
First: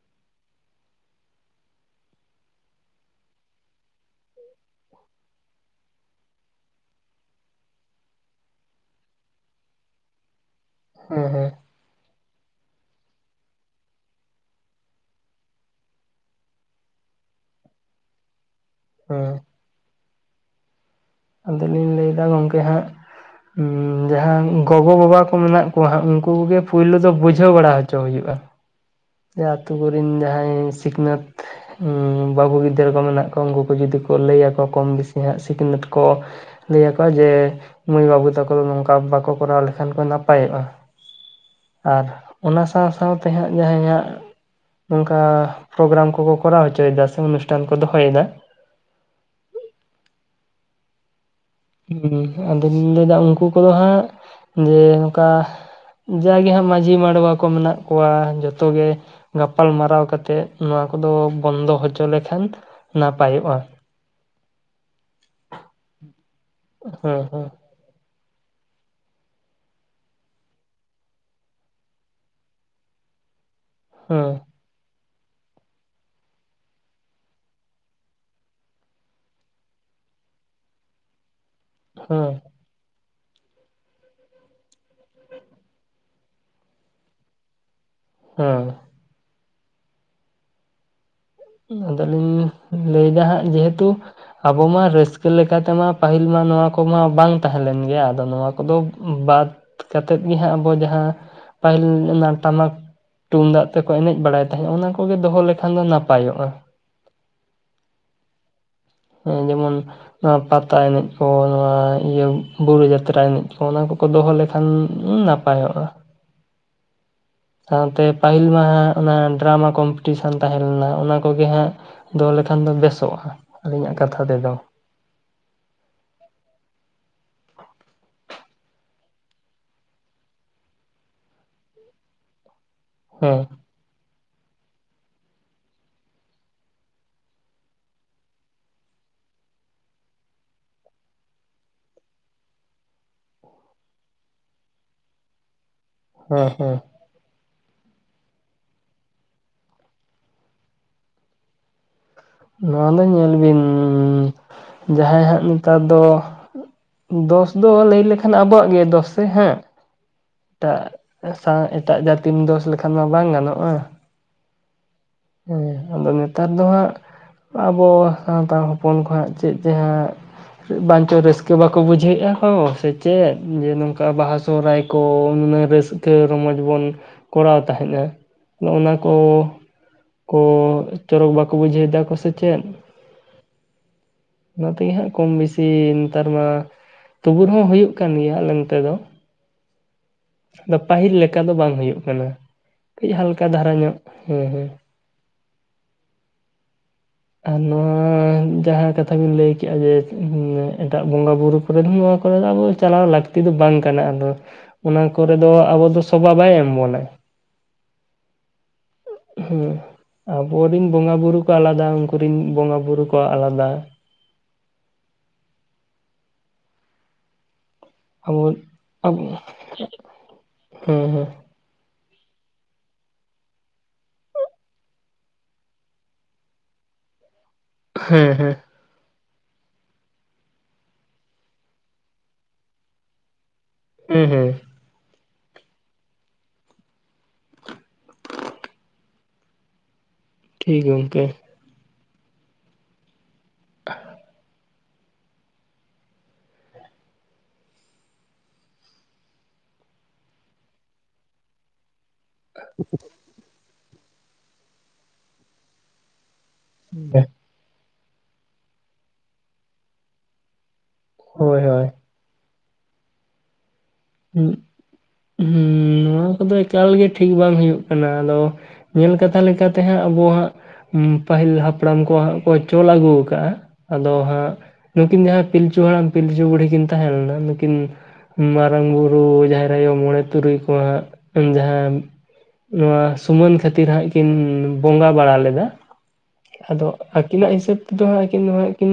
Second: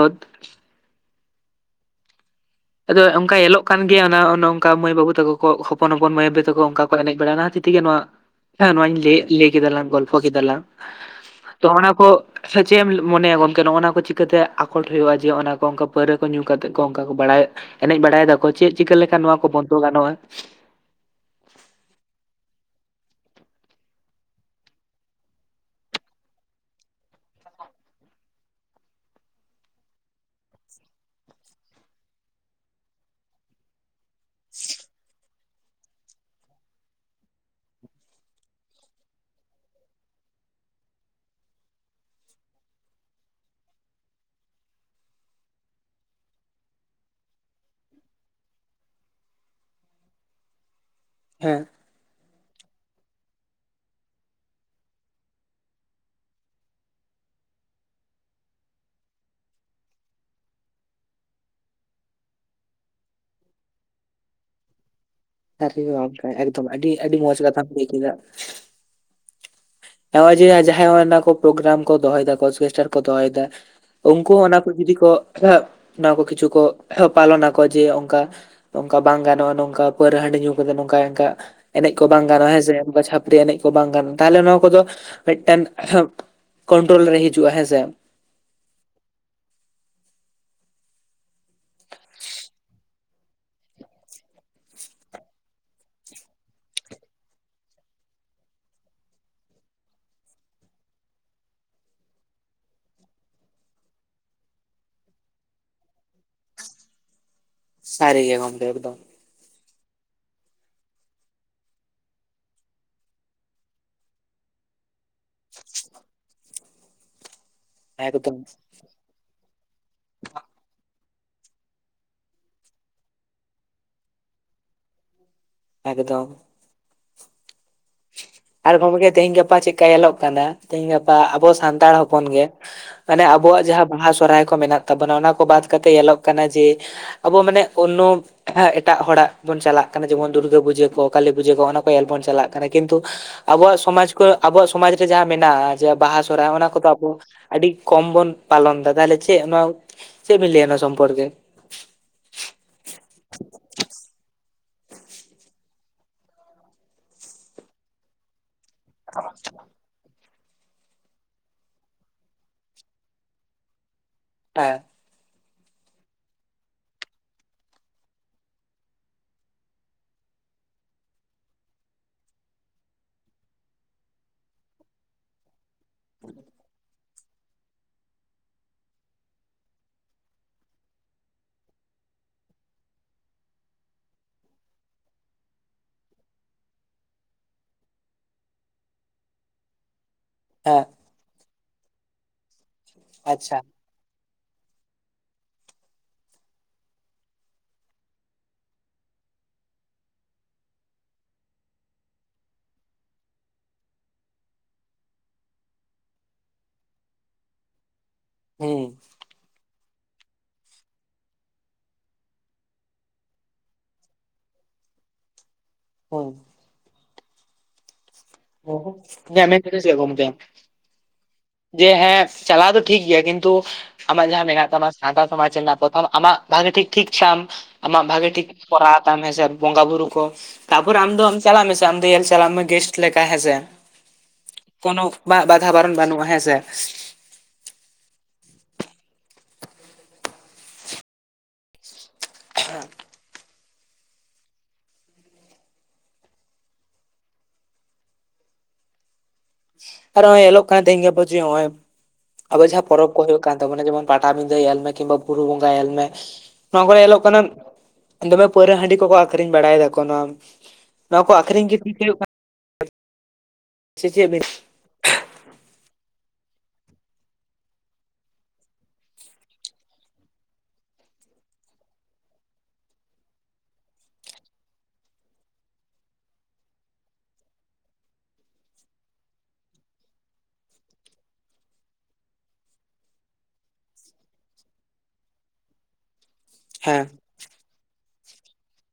ᱟᱫᱚ ᱚᱱᱠᱟ ᱧᱮᱞᱚᱜ ᱠᱟᱱ ᱜᱮᱭᱟ ᱚᱱᱮ ᱚᱱᱠᱟ ᱢᱟᱹᱭ ᱵᱟᱹᱵᱩ ᱛᱟᱠᱚ ᱠᱚ ᱦᱚᱯᱚᱱ ᱦᱚᱯᱚᱱ ᱢᱟᱹᱭ-ᱵᱟᱹᱵᱩ ᱛᱮ ᱠᱚ ᱚᱱᱠᱟ ᱮᱱᱮᱡ ᱵᱟᱲᱟ ᱮᱱᱟ ᱚᱱᱟ ᱦᱚᱛᱮᱡ ᱛᱮ ᱜᱮ ᱱᱚᱣᱟ ᱦᱮᱸ ᱱᱚᱣᱟᱹᱧ ᱞᱟᱹᱭ ᱠᱮᱫᱟ ᱞᱟᱝ ᱜᱚᱞᱯᱷᱚ ᱠᱮᱫᱟ ᱞᱟᱝ ᱦᱮᱸ ᱦᱮᱸ [inaudible] ᱛᱚ ᱚᱱᱟ ᱠᱚ ᱥᱮ ᱪᱮᱫ ᱮᱢ ᱢᱚᱱᱮᱭᱟ ᱜᱚᱢᱠᱮ ᱱᱚᱜ-ᱱᱚᱣᱟ ᱠᱚ ᱪᱤᱠᱟᱹ ᱛᱮ ᱟᱠᱚᱴ ᱦᱩᱭᱩᱜ-ᱟ ᱡᱮ ᱚᱱᱟ ᱠᱚ ᱚᱱᱠᱟ ᱯᱟᱹᱣᱨᱟᱹ ᱠᱚ ᱧᱩ ᱠᱟᱛᱮᱫ ᱠᱚ ᱚᱱᱠᱟ ᱠᱚ ᱵᱟᱲᱟᱭ ᱮᱱᱮᱡ ᱵᱟᱲᱟᱭ ᱮᱫᱟ ᱠᱚ ᱪᱮᱫ ᱪᱤᱠᱟᱹ ᱞᱮᱠᱷᱟᱱ ᱦᱮᱸ ᱱᱚᱣᱟ ᱠᱚ ᱵᱚᱱ ᱫᱚ ᱜᱟᱱᱚᱜ-ᱟ᱾ ᱟᱫᱚ ᱞᱤᱧ ᱞᱟᱹᱭ ᱮᱫᱟ ᱜᱚᱢᱠᱮ ᱦᱟᱸᱜ ᱡᱟᱦᱟᱸ ᱜᱳᱜᱳ-ᱵᱟᱵᱟ ᱠᱚ ᱢᱮᱱᱟᱜ ᱠᱚᱣᱟ ᱦᱟᱸᱜ ᱩᱱᱠᱩ ᱜᱮ ᱯᱩᱭᱞᱩ ᱫᱚ ᱵᱩᱡᱷᱟᱹᱣ ᱵᱟᱲᱟ ᱦᱚᱪᱚ ᱦᱚᱪᱚ ᱦᱩᱭᱩᱜ-ᱟ, ᱡᱮ ᱟᱛᱳ ᱠᱚᱨᱤᱱ ᱡᱟᱦᱟᱸᱭ ᱥᱤᱠᱷᱱᱟᱹᱛ ᱵᱟᱹᱵᱩ ᱜᱤᱫᱽᱨᱟᱹ ᱠᱚ ᱢᱮᱱᱟᱜ ᱠᱚᱣᱟ ᱩᱱᱠᱩ ᱠᱚ ᱡᱩᱫᱤ ᱠᱚ ᱞᱟᱹᱭ ᱟᱠᱚᱣᱟ ᱠᱚᱢ ᱵᱮᱥᱤ ᱦᱟᱸᱜ ᱥᱤᱠᱷᱱᱟᱹᱛ ᱠᱚ ᱞᱟᱹᱭ ᱟᱠᱚᱣᱟ ᱡᱮ ᱢᱟᱹᱭ ᱵᱟᱹᱵᱩ ᱛᱟᱠᱚ ᱫᱚ ᱱᱚᱝᱠᱟ ᱵᱟᱠᱚ ᱠᱚᱨᱟᱣ ᱞᱮᱠᱷᱟᱱ ᱠᱚ ᱱᱟᱯᱟᱭᱚᱜ-ᱟ᱾ ᱟᱨ ᱚᱱᱟ ᱥᱟᱶ ᱥᱟᱶ ᱛᱮ ᱦᱟᱸᱜ ᱡᱟᱦᱟᱭᱟᱜ ᱱᱚᱝᱠᱟ ᱯᱨᱚᱜᱨᱟᱢ ᱠᱚ ᱠᱚ ᱠᱚᱨᱟᱣ ᱦᱚᱪᱚ ᱮᱫᱟ ᱥᱮ ᱚᱱᱩᱥᱴᱷᱟᱱ ᱠᱚ ᱫᱚᱦᱚ ᱮᱫᱟ ᱦᱮᱸ ᱦᱮᱸ ᱟᱫᱚᱹᱧ ᱞᱟᱹᱭ ᱮᱫᱟ ᱩᱱᱠᱩ ᱠᱚ ᱫᱚ ᱦᱟᱸᱜ ᱡᱮ ᱱᱚᱝᱠᱟ ᱡᱟᱜᱮ ᱦᱟᱸᱜ ᱢᱟᱺᱡᱷᱤ ᱢᱟᱰᱣᱟ ᱠᱚ ᱢᱮᱱᱟᱜ ᱠᱚᱣᱟ ᱡᱚᱛᱚ ᱜᱮ ᱜᱟᱯᱟᱞᱢᱟᱨᱟᱣ ᱠᱟᱛᱮᱫ ᱱᱚᱣᱟ ᱠᱚ ᱫᱚ ᱵᱚᱱᱫᱚ ᱦᱚᱪᱚ ᱞᱮᱠᱷᱟᱱ ᱱᱟᱯᱟᱭᱚᱜ-ᱟ᱾ ᱮᱠᱫᱚᱢ ᱥᱟᱹᱨᱤ ᱜᱮ ᱜᱚᱢᱠᱮ ᱮᱠᱫᱚᱢ ᱟᱹᱰᱤ ᱟᱹᱰᱤ ᱦᱮᱸ ᱢᱚᱸᱡᱽ ᱦᱮᱸ ᱠᱟᱛᱷᱟᱢ ᱞᱟᱹᱭ ᱠᱮᱫᱟ᱾ ᱦᱮᱣᱟᱡᱽ ᱡᱟᱦᱟᱸᱭ ᱚᱱᱟ ᱠᱚ ᱯᱨᱚᱜᱨᱟᱢ ᱠᱚ ᱫᱚᱦᱚ ᱮᱫᱟ ᱠᱚ ᱚᱨᱠᱮᱥᱴᱟᱨ ᱠᱚ ᱫᱚᱦᱚ ᱮᱫᱟ ᱦᱮᱸ ᱩᱱᱠᱩ ᱦᱚᱸ ᱚᱱᱟ ᱡᱩᱫᱤ ᱠᱚ ᱚᱱᱟ ᱠᱚ ᱠᱤᱪᱷᱩ ᱠᱚ ᱯᱟᱞᱚᱱᱟᱠᱚ ᱡᱮ ᱚᱱᱠᱟ ᱱᱚᱝᱠᱟ ᱵᱟᱝ ᱜᱟᱱᱚᱜ-ᱟ ᱱᱚᱝᱠᱟ ᱯᱟᱹᱣᱨᱟᱹ ᱦᱟᱹᱰᱤ ᱧᱩ ᱠᱟᱛᱮ ᱱᱚᱝᱠᱟ ᱚᱱᱠᱟ ᱮᱱᱮᱡ ᱠᱚ ᱵᱟᱝ ᱜᱟᱱᱚᱜ-ᱟ ᱦᱮᱸ ᱥᱮ ᱚᱱᱠᱟ ᱪᱷᱟᱹᱯᱨᱤ ᱮᱱᱮᱡ ᱠᱚ ᱵᱟᱝ ᱜᱟᱱᱚᱜ-ᱟ ᱛᱟᱦᱚᱞᱮ ᱱᱚᱣᱟ ᱠᱚ ᱫᱚ ᱢᱤᱫᱴᱮᱱ ᱠᱚᱱᱴᱨᱚᱞ ᱨᱮ ᱦᱤᱡᱩᱜ-ᱟ ᱦᱮᱸ ᱥᱮ ᱦᱮᱸ ᱟᱫᱚ ᱞᱤᱧ ᱞᱟᱹᱭ ᱮᱫᱟ ᱦᱟᱸᱜ ᱡᱮ ᱦᱮᱛᱩ ᱟᱵᱚ ᱢᱟ ᱨᱟᱹᱥᱠᱟᱹ ᱞᱮᱠᱟ ᱛᱮᱢᱟ ᱯᱟᱹᱦᱤᱞ ᱢᱟ ᱱᱚᱣᱟ ᱠᱚᱢᱟ ᱵᱟᱝ ᱛᱟᱦᱮᱸ ᱞᱮᱱ ᱜᱮᱭᱟ ᱟᱫᱚ ᱱᱚᱣᱟ ᱠᱚ ᱫᱚ ᱵᱟᱫ ᱠᱟᱛᱮᱫ ᱜᱮ ᱦᱟᱸᱜ ᱟᱵᱚ ᱡᱟᱦᱟᱸ ᱯᱟᱹᱦᱤᱞ ᱚᱱᱟ ᱴᱟᱢᱟᱠ ᱛᱩᱢᱫᱟᱜ ᱛᱮ ᱠᱚ ᱮᱱᱮᱡ ᱵᱟᱲᱟᱭ ᱛᱟᱦᱮᱸᱫ ᱚᱱᱟ ᱠᱚ ᱜᱮ ᱫᱚᱦᱚ ᱞᱮᱠᱷᱟᱱ ᱫᱚ ᱱᱟᱯᱟᱭᱚᱜ-ᱟ᱾ ᱥᱟᱹᱨᱤ ᱜᱮ ᱜᱚᱢᱠᱮ ᱮᱠᱫᱚᱢ ᱡᱮᱢᱚᱱ ᱱᱚᱣᱟ ᱯᱟᱛᱟ ᱮᱱᱮᱡ ᱠᱚ ᱱᱚᱣᱟ ᱤᱭᱟᱹ ᱵᱩᱨᱩ ᱡᱟᱛᱨᱟ ᱮᱱᱮᱡ ᱠᱚ ᱚᱱᱟ ᱠᱚ ᱠᱚ ᱫᱚᱦᱚ ᱞᱮ ᱠᱷᱟᱱ ᱱᱟᱯᱟᱭᱚᱜᱼᱟ᱾ ᱥᱟᱶᱛᱮ ᱮᱠᱫᱚᱢ ᱯᱟᱹᱦᱤᱞ ᱢᱟ ᱦᱟᱸᱜ ᱚᱱᱟ ᱰᱨᱟᱢᱟ ᱠᱚᱢᱯᱤᱴᱤᱥᱮᱱ ᱛᱟᱦᱮᱸ ᱞᱮᱱᱟ ᱚᱱᱟ ᱠᱚ ᱜᱮ ᱦᱟᱸᱜ ᱫᱚᱦᱚ ᱞᱮᱠᱷᱟᱱ ᱫᱚ ᱵᱮᱥᱚᱜᱼᱟ ᱟᱹᱞᱤᱧᱟᱜ ᱠᱟᱛᱷᱟ ᱛᱮᱫᱚ᱾ ᱮᱠᱫᱚᱢ ᱟᱨ ᱜᱚᱝᱠᱮ ᱛᱮᱦᱤᱧ ᱜᱟᱯᱟ ᱪᱮᱫᱠᱟ ᱧᱮᱞᱚᱜ ᱠᱟᱱᱟ ᱛᱮᱦᱤᱧ ᱜᱟᱯᱟ ᱟᱵᱚ ᱥᱟᱱᱛᱟᱲ ᱦᱚᱯᱚᱱ ᱜᱮ ᱢᱟᱱᱮ ᱦᱮᱸ ᱟᱵᱚᱣᱟᱜ ᱡᱟᱦᱟᱸ ᱵᱟᱦᱟ ᱥᱚᱨᱦᱟᱭ ᱠᱚ ᱢᱮᱱᱟᱜ ᱛᱟᱵᱚᱱᱟ ᱚᱱᱟ ᱠᱚ ᱵᱟᱫ ᱠᱟᱛᱮ ᱧᱮᱞᱚᱜ ᱠᱟᱱᱟ ᱡᱮ ᱟᱵᱚ ᱢᱟᱱᱮ ᱚᱱᱳ ᱮᱴᱟᱜ ᱦᱚᱲᱟᱜ ᱵᱚᱱ ᱪᱟᱞᱟᱜ ᱠᱟᱱᱟ ᱡᱮᱢᱚᱱ ᱫᱩᱨᱜᱟᱹ ᱯᱩᱡᱟᱹ ᱠᱚ ᱠᱟᱹᱞᱤ ᱯᱩᱡᱟᱹ ᱠᱚ ᱚᱱᱟ ᱠᱚ ᱧᱮᱞᱵᱚᱱ ᱪᱟᱞᱟᱜ ᱠᱤᱱᱛᱩ ᱟᱵᱚᱣᱟᱜ ᱥᱚᱢᱟᱡ ᱠᱚ ᱟᱵᱚᱣᱟᱜ ᱥᱚᱢᱟᱡᱽ ᱨᱮ ᱡᱟᱦᱟᱸ ᱢᱮᱱᱟᱜᱼᱟ ᱡᱮ ᱵᱟᱦᱟ ᱦᱮᱸ ᱥᱚᱨᱦᱟᱭ ᱚᱱᱟ ᱦᱮᱸ ᱠᱚᱫᱚ ᱟᱵᱚ ᱟᱹᱰᱤ ᱠᱚᱢ ᱵᱚᱱ ᱯᱟᱞᱚᱱ ᱮᱫᱟ ᱛᱟᱦᱚᱞᱮ ᱪᱮᱫ ᱱᱚᱣᱟ ᱪᱮᱫ ᱵᱤᱱ ᱞᱮᱭᱟ ᱱᱚᱱᱟ ᱥᱚᱢᱯᱚᱨᱠᱮ? ᱱᱚᱣᱟ ᱫᱚ ᱧᱮᱞ ᱵᱤᱱ ᱡᱟᱦᱟᱸᱭ ᱦᱟᱸᱜ ᱱᱮᱛᱟᱨ ᱫᱚ ᱫᱚᱥ ᱫᱚ ᱞᱟᱹᱭ ᱞᱮᱠᱷᱟᱱ ᱟᱵᱚᱣᱟᱜ ᱜᱮ ᱫᱚᱥ ᱥᱮ ᱦᱮᱸ ᱮᱴᱟᱜ ᱥᱟᱶ ᱮᱴᱟᱜ ᱡᱟᱹᱛᱤᱢ ᱫᱚᱥ ᱞᱮᱠᱷᱟᱱ ᱢᱟ ᱵᱟᱝ ᱜᱟᱱᱚᱜᱼᱟ᱾ [inaudible] ᱦᱮᱸ ᱟᱫᱚ ᱱᱮᱛᱟᱨ ᱫᱚ ᱦᱟᱸᱜ ᱟᱵᱚ ᱥᱟᱱᱛᱟᱲ ᱦᱚᱯᱚᱱ ᱠᱚᱣᱟᱜ ᱪᱮᱫ ᱡᱮᱦᱟᱸᱜ ᱵᱟᱝᱧᱪᱚ ᱨᱟᱹᱥᱠᱟᱹ ᱵᱟᱠᱚ ᱵᱩᱡᱷᱟᱹᱣᱮᱫᱼᱟ ᱠᱚ ᱥᱮ ᱪᱮᱫ ᱡᱮ ᱱᱚᱝᱠᱟ ᱵᱟᱦᱟ ᱥᱚᱦᱨᱟᱭ ᱠᱚ ᱱᱩᱱᱟᱹᱜ ᱨᱟᱹᱥ ᱨᱠᱟᱹ ᱨᱚᱢᱚᱡᱽ ᱵᱚᱱ ᱠᱚᱨᱟᱣ ᱛᱟᱦᱮᱸᱫ ᱟ᱾ ᱱᱚᱜ ᱱᱚᱣᱟ ᱠᱚ ᱠᱚ ᱪᱚᱨᱚᱠ ᱵᱟᱠᱚ ᱵᱩᱡᱷᱟᱹᱣ ᱫᱟᱠᱚ ᱥᱮ ᱪᱮᱫ ᱚᱱᱟ ᱛᱮᱜᱮ ᱦᱟᱸᱜ ᱠᱚᱢ ᱵᱮᱥᱤ ᱱᱮᱛᱟᱨ ᱢᱟ᱾ ᱛᱩᱵᱩ ᱨᱚᱦᱚᱸ ᱦᱩᱭᱩᱜ ᱠᱟᱱ ᱜᱮᱭᱟ ᱟᱞᱮ ᱱᱚᱛᱮ ᱫᱚ᱾ ᱟᱫᱚ ᱦᱮᱸ ᱯᱟᱹᱦᱤᱞ ᱞᱮᱠᱟ ᱫᱚ ᱵᱟᱝ ᱦᱩᱭᱩᱜ ᱠᱟᱱᱟ ᱠᱟᱹᱡ ᱦᱟᱞᱠᱟ ᱟᱪᱪᱷᱟ ᱫᱷᱟᱨᱟ ᱧᱚᱜ ᱦᱮᱸ ᱦᱮᱸ ᱟᱨ ᱱᱚᱣᱟ ᱡᱟᱦᱟᱸ ᱠᱟᱛᱷᱟ ᱵᱤᱱ ᱞᱟᱹᱭ ᱠᱮᱜᱼᱟ ᱡᱮ ᱮᱴᱟᱜ ᱵᱚᱸᱜᱟ ᱵᱩᱨᱩ ᱵᱟᱠᱤ ᱱᱚᱣᱟ ᱠᱚᱨᱮ ᱫᱚ ᱟᱵᱚ ᱪᱟᱞᱟᱣ ᱞᱟᱹᱠᱛᱤ ᱫᱚ ᱵᱟᱝ ᱠᱟᱱᱟ ᱟᱫᱚ ᱚᱱᱟ ᱠᱚᱨᱮ ᱫᱚ ᱟᱵᱚ ᱫᱚ ᱥᱚᱵᱷᱟ ᱵᱟᱭ ᱮᱢ ᱵᱚᱱᱟ᱾ ᱦᱩᱸ ᱦᱩᱸ ᱟᱵᱚᱨᱤᱱ ᱵᱚᱸᱜᱟ ᱵᱩᱨᱩ ᱠᱚ ᱟᱞᱟᱫᱟ᱾ ᱩᱱᱠᱩ ᱨᱤᱱ ᱵᱚᱸᱜᱟ ᱵᱩᱨᱩ ᱠᱚ ᱟᱞᱟᱫᱟ᱾ ᱦᱚᱭᱸ ᱟᱵᱚ ᱤᱧᱟᱜ ᱢᱮᱱ ᱠᱟᱛᱷᱟ ᱪᱮᱫ ᱜᱚᱢᱠᱮ [unintelligible] ᱦᱩᱸ ᱦᱩᱸ ᱡᱮ ᱦᱮᱸ ᱪᱟᱞᱟᱣ ᱫᱚ ᱴᱷᱤᱠ ᱜᱮᱭᱟ ᱠᱤᱱᱛᱩ ᱟᱢᱟᱜ ᱡᱟᱦᱟᱸ ᱢᱮᱱᱟᱜ ᱛᱟᱢᱟ ᱥᱟᱶᱛᱟ ᱥᱚᱢᱟᱡᱽ ᱨᱮᱱᱟᱜ ᱯᱨᱚᱛᱷᱚᱢ ᱟᱢᱟᱜ ᱵᱷᱟᱜᱮ ᱴᱷᱤᱠ ᱴᱷᱤᱠ ᱛᱟᱢ ᱟᱢᱟᱜ ᱵᱷᱟᱜᱮ ᱦᱮᱸ ᱴᱷᱤᱠ ᱦᱮᱸ ᱠᱚᱨᱟ ᱛᱟᱢ ᱦᱮᱸ ᱥᱮ ᱵᱚᱸᱜᱟ ᱵᱩᱨᱩ ᱠᱚ ᱛᱟᱯᱚᱨ ᱟᱢ ᱫᱚ ᱟᱢ ᱪᱟᱞᱟᱜ ᱢᱮᱥᱮ ᱟᱢ ᱧᱮᱞ ᱪᱟᱞᱟᱜ ᱢᱮ ᱜᱮᱥᱴ ᱞᱮᱠᱟ ᱦᱮᱸ ᱥᱮ᱾ ᱦᱩᱸ ᱦᱩᱸ ᱠᱚᱱᱚ ᱵᱟ ᱵᱟᱫᱷᱟ ᱵᱟᱨᱚᱱ ᱵᱟᱹᱱᱩᱜᱼᱟ ᱦᱮᱸ ᱥᱮ᱾ ᱴᱷᱤᱠ ᱜᱮ ᱜᱚᱝᱠᱮ [inaudible] [inaudible] ᱟᱨ ᱦᱚᱸᱭ ᱧᱮᱞᱚᱜ ᱠᱟᱱᱟ ᱛᱮᱦᱮᱧ ᱜᱟᱯᱟ ᱡᱮ ᱦᱚᱸᱜᱚᱭ ᱟᱵᱚ ᱡᱟᱦᱟᱸ ᱯᱚᱨᱚᱵᱽ ᱦᱩᱭᱩᱜ ᱠᱟᱱ ᱛᱟᱵᱚᱱᱟ ᱡᱮᱢᱚᱱ ᱯᱟᱴᱟᱵᱤᱸᱫᱟᱹ ᱧᱮᱞ ᱢᱮ ᱠᱤᱱᱵᱟ ᱵᱩᱨᱩ ᱵᱚᱸᱜᱟ ᱧᱮᱞ ᱢᱮ᱾ ᱱᱚᱣᱟ ᱠᱚᱨᱮ ᱧᱮᱞᱚᱜ ᱠᱟᱱᱟ ᱫᱚᱢᱮ ᱯᱟᱹᱣᱨᱟᱹ ᱦᱟᱺᱰᱤ ᱠᱚᱠᱚ ᱟᱠᱷᱨᱤᱧ ᱵᱟᱲᱟᱭ ᱫᱟᱠᱚ ᱱᱚᱣᱟ ᱱᱚᱣᱟ ᱠᱚ ᱦᱳᱭ ᱟᱠᱷᱨᱤᱧ ᱜᱮ ᱦᱳᱭ ᱴᱷᱤᱠ ᱦᱩᱭᱩᱜ ᱠᱟᱱᱟ? ᱥᱮ ᱪᱮᱫ ᱵᱤᱱ ᱦᱩᱸ ᱦᱩᱸᱻ ᱱᱚᱣᱟ ᱠᱚᱫᱚ ᱮᱠᱟᱞᱜᱮ ᱴᱷᱤᱠ ᱵᱟᱝ ᱦᱩᱭᱩᱜ ᱠᱟᱱᱟ ᱟᱫᱚ ᱢᱮᱱ ᱠᱟᱛᱷᱟ ᱞᱮᱠᱟᱛᱮ ᱦᱟᱸᱜ ᱟᱵᱚ ᱦᱟᱸᱜ ᱦᱩᱸ ᱯᱟᱹᱦᱤᱞ ᱦᱟᱯᱲᱟᱢ ᱠᱚ ᱦᱟᱸᱜ ᱠᱚ ᱪᱚᱞ ᱟᱹᱜᱩ ᱟᱠᱟᱫᱼᱟ ᱟᱫᱚ ᱦᱟᱸᱜ, ᱱᱩᱠᱤᱱ ᱡᱟᱦᱟᱸ ᱯᱤᱞᱪᱩ ᱦᱟᱲᱟᱢ ᱯᱤᱞᱪᱩ ᱵᱩᱲᱦᱤ ᱠᱤᱱ ᱛᱟᱦᱮᱸ ᱞᱮᱱᱟ ᱱᱩᱠᱤᱱ ᱢᱟᱨ ᱢᱟᱨᱟᱝ ᱵᱩᱨᱩ ᱡᱟᱦᱮᱨ ᱟᱭᱳ ᱢᱚᱬᱮ ᱛᱩᱨᱩᱭ ᱠᱚ ᱦᱟᱸᱜ ᱡᱟᱦᱟᱸ ᱱᱚᱣᱟ ᱥᱩᱢᱟᱹᱱ ᱠᱷᱟᱹᱛᱤᱨ ᱦᱟᱸᱜ ᱠᱤᱱ ᱵᱚᱸᱜᱟ ᱵᱟᱲᱟ ᱞᱮᱫᱟ ᱟᱫᱚ, ᱦᱮᱸ ᱟᱹᱠᱤᱱᱟᱜ ᱦᱤᱥᱟᱹᱵ ᱛᱮᱫᱚ ᱦᱟᱸᱜ ᱟᱠᱤᱱ ᱱᱚᱣᱟᱠᱤᱱ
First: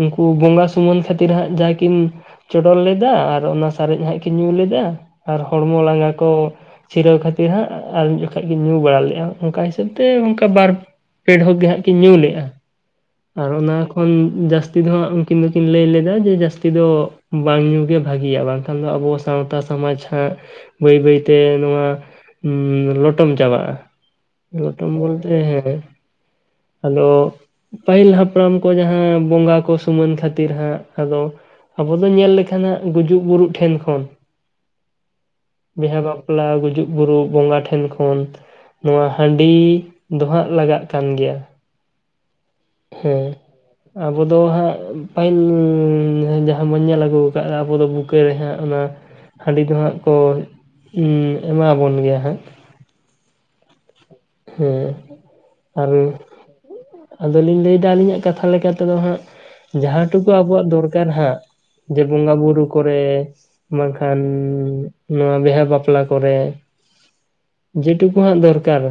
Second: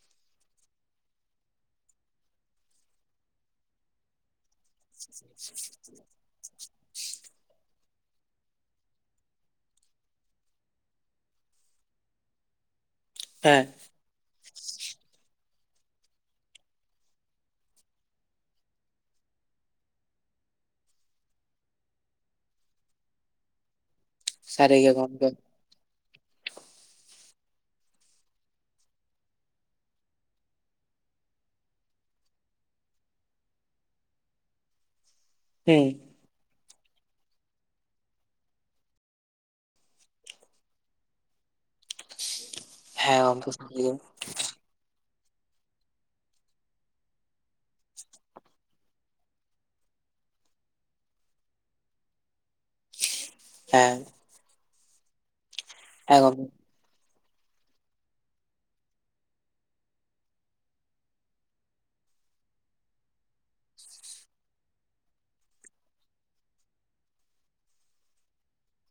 ᱩᱱᱠᱩ ᱵᱚᱸᱜᱟ ᱥᱩᱢᱟᱹᱱ ᱠᱷᱟᱹᱛᱤᱨ ᱦᱟᱸᱜ ᱡᱟ ᱠᱤᱱ ᱪᱚᱰᱚᱨ ᱞᱮᱫᱟ ᱟᱨ ᱚᱱᱟ ᱥᱟᱨᱮᱡ ᱦᱟᱸᱜ ᱠᱤᱱ ᱧᱩ ᱞᱮᱫᱟ ᱟᱨ ᱦᱚᱲᱢᱚ ᱞᱟᱸᱜᱟ ᱠᱚ, ᱥᱤᱨᱟᱹᱣ ᱠᱷᱟᱹᱛᱤᱨ ᱦᱟᱸᱜ ᱟᱨ ᱢᱤᱫ ᱡᱚᱠᱷᱟᱡ ᱠᱤᱱ ᱧᱩ ᱵᱟᱲᱟ ᱞᱮᱫᱼᱟ ᱚᱱᱠᱟ ᱦᱤᱥᱟᱹᱵ ᱛᱮ ᱚᱱᱠᱟ ᱵᱟᱨ ᱯᱮ ᱰᱷᱚᱠ ᱜᱮ ᱦᱟᱸᱜ ᱠᱤᱱ ᱧᱩ ᱞᱮᱜᱼᱟ ᱟᱨ ᱦᱮᱸ ᱚᱱᱟ ᱩᱱ ᱡᱟᱹᱥᱛᱤ ᱫᱚ ᱦᱟᱸᱜ ᱩᱱᱠᱤᱱ ᱫᱚᱠᱤᱱ ᱞᱟᱹᱭ ᱞᱮᱫᱟ ᱡᱮ ᱡᱟᱹᱥᱛᱤ ᱫᱚ ᱵᱟᱝ ᱧᱩ ᱜᱮ ᱵᱷᱟᱜᱮᱤᱭᱟ ᱵᱟᱝᱠᱷᱟᱱ ᱫᱚ ᱟᱵᱚ, ᱥᱟᱸᱶᱛᱟ ᱥᱚᱢᱟᱡ ᱦᱟᱸᱜ, ᱵᱟᱹᱭ ᱵᱟᱹᱭᱛᱮ ᱱᱚᱣᱟ ᱞᱚᱴᱚᱢ ᱪᱟᱵᱟᱜᱼᱟ᱾ ᱥᱟᱹᱨᱤ ᱜᱮ ᱱᱚᱛᱚᱢ ᱜᱚᱢᱠᱮ ᱵᱚᱞᱛᱮ ᱦᱮᱸ ᱟᱫᱚ, ᱯᱟᱹᱦᱤᱞ ᱦᱟᱯᱲᱟᱢ ᱠᱚ ᱡᱟᱦᱟᱸ ᱵᱚᱸᱜᱟ ᱠᱚ ᱥᱩᱢᱟᱹᱱ ᱠᱷᱟᱹᱛᱤᱨ ᱦᱟᱸᱜ ᱟᱫᱚ, ᱟᱵᱚ ᱫᱚ ᱧᱮᱞ ᱞᱮᱠᱷᱟᱱ ᱦᱟᱸᱜ ᱜᱩᱡᱩᱜ ᱵᱩᱨᱩᱜ ᱴᱷᱮᱱ ᱠᱷᱚᱱ, ᱦᱩᱸ ᱵᱮᱦᱟ ᱵᱟᱯ ᱵᱟᱯᱞᱟ ᱜᱩᱡᱩᱜ ᱵᱩᱨᱩᱜ ᱵᱚᱸᱜᱟ ᱴᱷᱮᱱ ᱠᱷᱚᱱ᱾ ᱱᱚᱣᱟ ᱦᱟᱺᱰᱤ ᱫᱚ ᱦᱟᱸᱜ ᱞᱟᱜᱟᱜ ᱠᱟᱱ ᱜᱮᱭᱟ᱾ ᱦᱮᱸ, ᱜᱚᱢᱠᱮ ᱥᱟᱹᱨᱤ ᱜᱮ ᱟᱵᱚ ᱫᱚ ᱦᱟᱸᱜ ᱯᱟᱹᱦᱤᱞ ᱡᱟᱦᱟᱸ ᱵᱚᱱ ᱧᱮᱞ ᱟᱹᱜᱩ ᱠᱟᱜ-ᱟ ᱟᱵᱚ ᱫᱚ ᱵᱩᱠᱟᱹ ᱨᱮ ᱦᱟᱸᱜ ᱚᱱᱟ ᱦᱟᱺᱰᱤ ᱫᱚ ᱦᱟᱸᱜ ᱠᱚ ᱮᱢᱟᱵᱚᱱ ᱜᱮᱭᱟ ᱦᱟᱸᱜ᱾ ᱦᱮᱸ, ᱦᱩᱸ ᱟᱨ ᱦᱮᱸ ᱜᱚᱢᱠᱮ ᱟᱫᱚᱞᱤᱧ ᱞᱟᱹᱭᱫᱟ ᱟᱹᱞᱤᱧᱟᱜ ᱠᱟᱛᱷᱟ ᱞᱮᱠᱟᱛᱮᱫᱚ ᱦᱟᱸᱜ ᱡᱟᱦᱟᱸ ᱴᱩᱠᱩ ᱟᱵᱚᱣᱟᱜ ᱫᱚᱨᱠᱟᱨ ᱦᱟᱸᱜ? ᱡᱮ ᱵᱚᱸᱜᱟ ᱵᱩᱨᱩ ᱠᱚᱨᱮ, ᱵᱟᱝᱠᱷᱟᱱ ᱱᱚᱣᱟ ᱵᱤᱦᱟᱹ ᱵᱟᱯᱞᱟ ᱠᱚᱨᱮ, ᱡᱮᱴᱩᱠᱩ ᱦᱟᱸᱜ ᱫᱚᱨᱠᱟᱨ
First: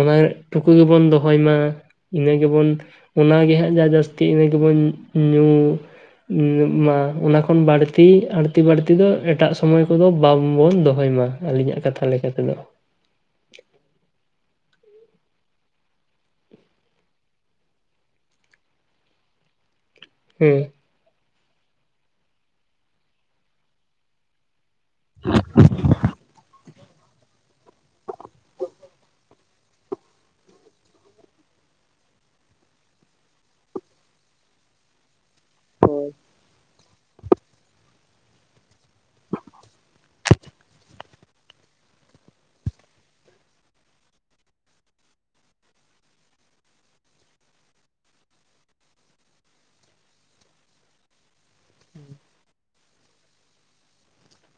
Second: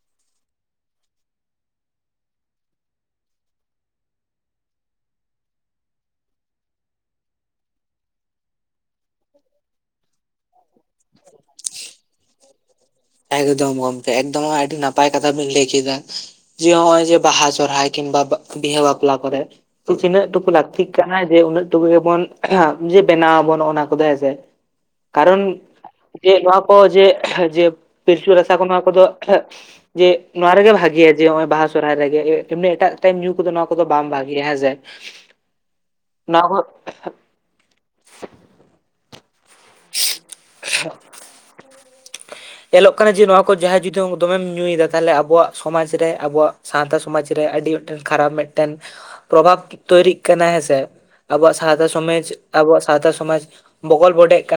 ᱚᱱᱟ ᱴᱩᱠᱩ ᱜᱮᱵᱚᱱ ᱫᱚᱦᱚᱭ ᱢᱟ᱾ ᱤᱱᱟᱹ ᱜᱮᱵᱚᱱ ᱚᱱᱟᱜᱮ ᱦᱟᱸᱜ ᱡᱟᱦᱟᱸ ᱡᱟᱹᱥᱛᱤ ᱤᱱᱟᱹ ᱜᱮᱵᱚᱱ ᱧᱩ ᱢᱟ ᱚᱱᱟ ᱠᱷᱚᱱ ᱵᱟᱹᱲᱛᱤ ᱟᱹᱲᱛᱤ ᱵᱟᱹᱲᱛᱤ ᱫᱚ ᱮᱴᱟᱜ ᱥᱚᱢᱚᱭ ᱠᱚᱫᱚ ᱵᱟᱝᱵᱚᱱ ᱫᱚᱦᱚᱭ ᱢᱟ᱾ ᱟᱹᱞᱤᱧᱟᱜ ᱠᱟᱛᱷᱟ ᱞᱮᱠᱟᱛᱮ ᱫᱚ᱾ ᱮᱠᱫᱚᱢ ᱜᱚᱢᱠᱮ ᱮᱠᱫᱚᱢ ᱟᱹᱰᱤ ᱱᱟᱯᱟᱭ ᱠᱟᱛᱷᱟ ᱵᱤᱱ ᱞᱟᱹᱭ ᱠᱮᱫᱟ᱾ ᱡᱮ ᱦᱚᱸᱜᱼᱚᱭ ᱡᱮ ᱵᱟᱦᱟ ᱥᱚᱨᱦᱟᱭ ᱠᱤᱢᱵᱟ ᱵᱤᱦᱟᱹ ᱵᱟᱯᱞᱟ ᱠᱚᱨᱮ᱾ ᱛᱤᱱᱟᱹᱜ ᱴᱩᱠᱩ ᱦᱮᱸ ᱞᱟᱹᱠᱛᱤᱜ ᱠᱟᱱᱟ ᱡᱮ ᱩᱱᱟᱹᱜ ᱴᱩᱠᱩ ᱜᱮᱵᱚᱱ ᱡᱮ ᱵᱮᱱᱟ ᱟᱵᱚᱱ ᱚᱱᱟ ᱠᱚᱫᱚ ᱦᱮᱸᱥᱮ? ᱠᱟᱨᱚᱱ ᱡᱮ ᱱᱚᱣᱟ ᱠᱚ ᱡᱮ ᱡᱮ ᱯᱤᱞᱪᱩ ᱨᱟᱥᱟ ᱠᱚ ᱱᱚᱣᱟ ᱠᱚᱫᱚ, ᱡᱮ ᱱᱚᱣᱟ ᱨᱮᱜᱮ ᱵᱷᱟᱜᱮᱭᱟ ᱡᱮ ᱱᱚᱜ ᱚᱭ ᱵᱟᱦᱟ ᱥᱚᱨᱦᱟᱭ ᱨᱮᱜᱮ ᱮᱢᱱᱤ ᱮᱴᱟᱜ ᱴᱟᱭᱤᱢ ᱧᱩ ᱠᱚᱫᱚ ᱱᱚᱣᱟ ᱠᱚᱫᱚ ᱵᱟᱝ ᱵᱷᱟᱜᱮᱭᱟ ᱦᱮᱸᱥᱮ? ᱦᱳᱭ᱾ ᱱᱚᱣᱟ ᱠᱚ, [unintelligible] ᱧᱮᱞᱚᱜ ᱠᱟᱱᱟ ᱡᱮ ᱱᱚᱣᱟ ᱠᱚ ᱡᱟᱦᱟᱸᱭ ᱡᱩᱫᱤ ᱫᱚᱢᱮᱢ ᱧᱩᱭᱮᱫᱟ ᱛᱟᱦᱚᱞᱮ ᱟᱵᱚᱣᱟᱜ ᱥᱚᱢᱟᱡᱽ ᱨᱮ ᱟᱵᱚᱣᱟᱜ, ᱥᱟᱸᱶᱛᱟ ᱥᱚᱢᱟᱡᱽ ᱨᱮ ᱟᱹᱰᱤ ᱢᱤᱫᱴᱟᱝ ᱠᱷᱟᱨᱟᱯ ᱢᱤᱫᱴᱮᱱ? ᱯᱨᱚᱵᱷᱟᱵᱽ ᱛᱚᱭᱨᱤᱜ ᱠᱟᱱᱟ ᱦᱮᱸᱥᱮ ᱟᱵᱚᱣᱟᱜ ᱥᱟᱶᱛᱟ ᱥᱚᱢᱟᱡᱽ ᱟᱵᱚᱣᱟᱜ ᱥᱟᱶᱛᱟ ᱥᱚᱢᱟᱡᱽ, ᱵᱚᱜᱚᱞ ᱵᱚᱰᱮᱜ ᱠᱟ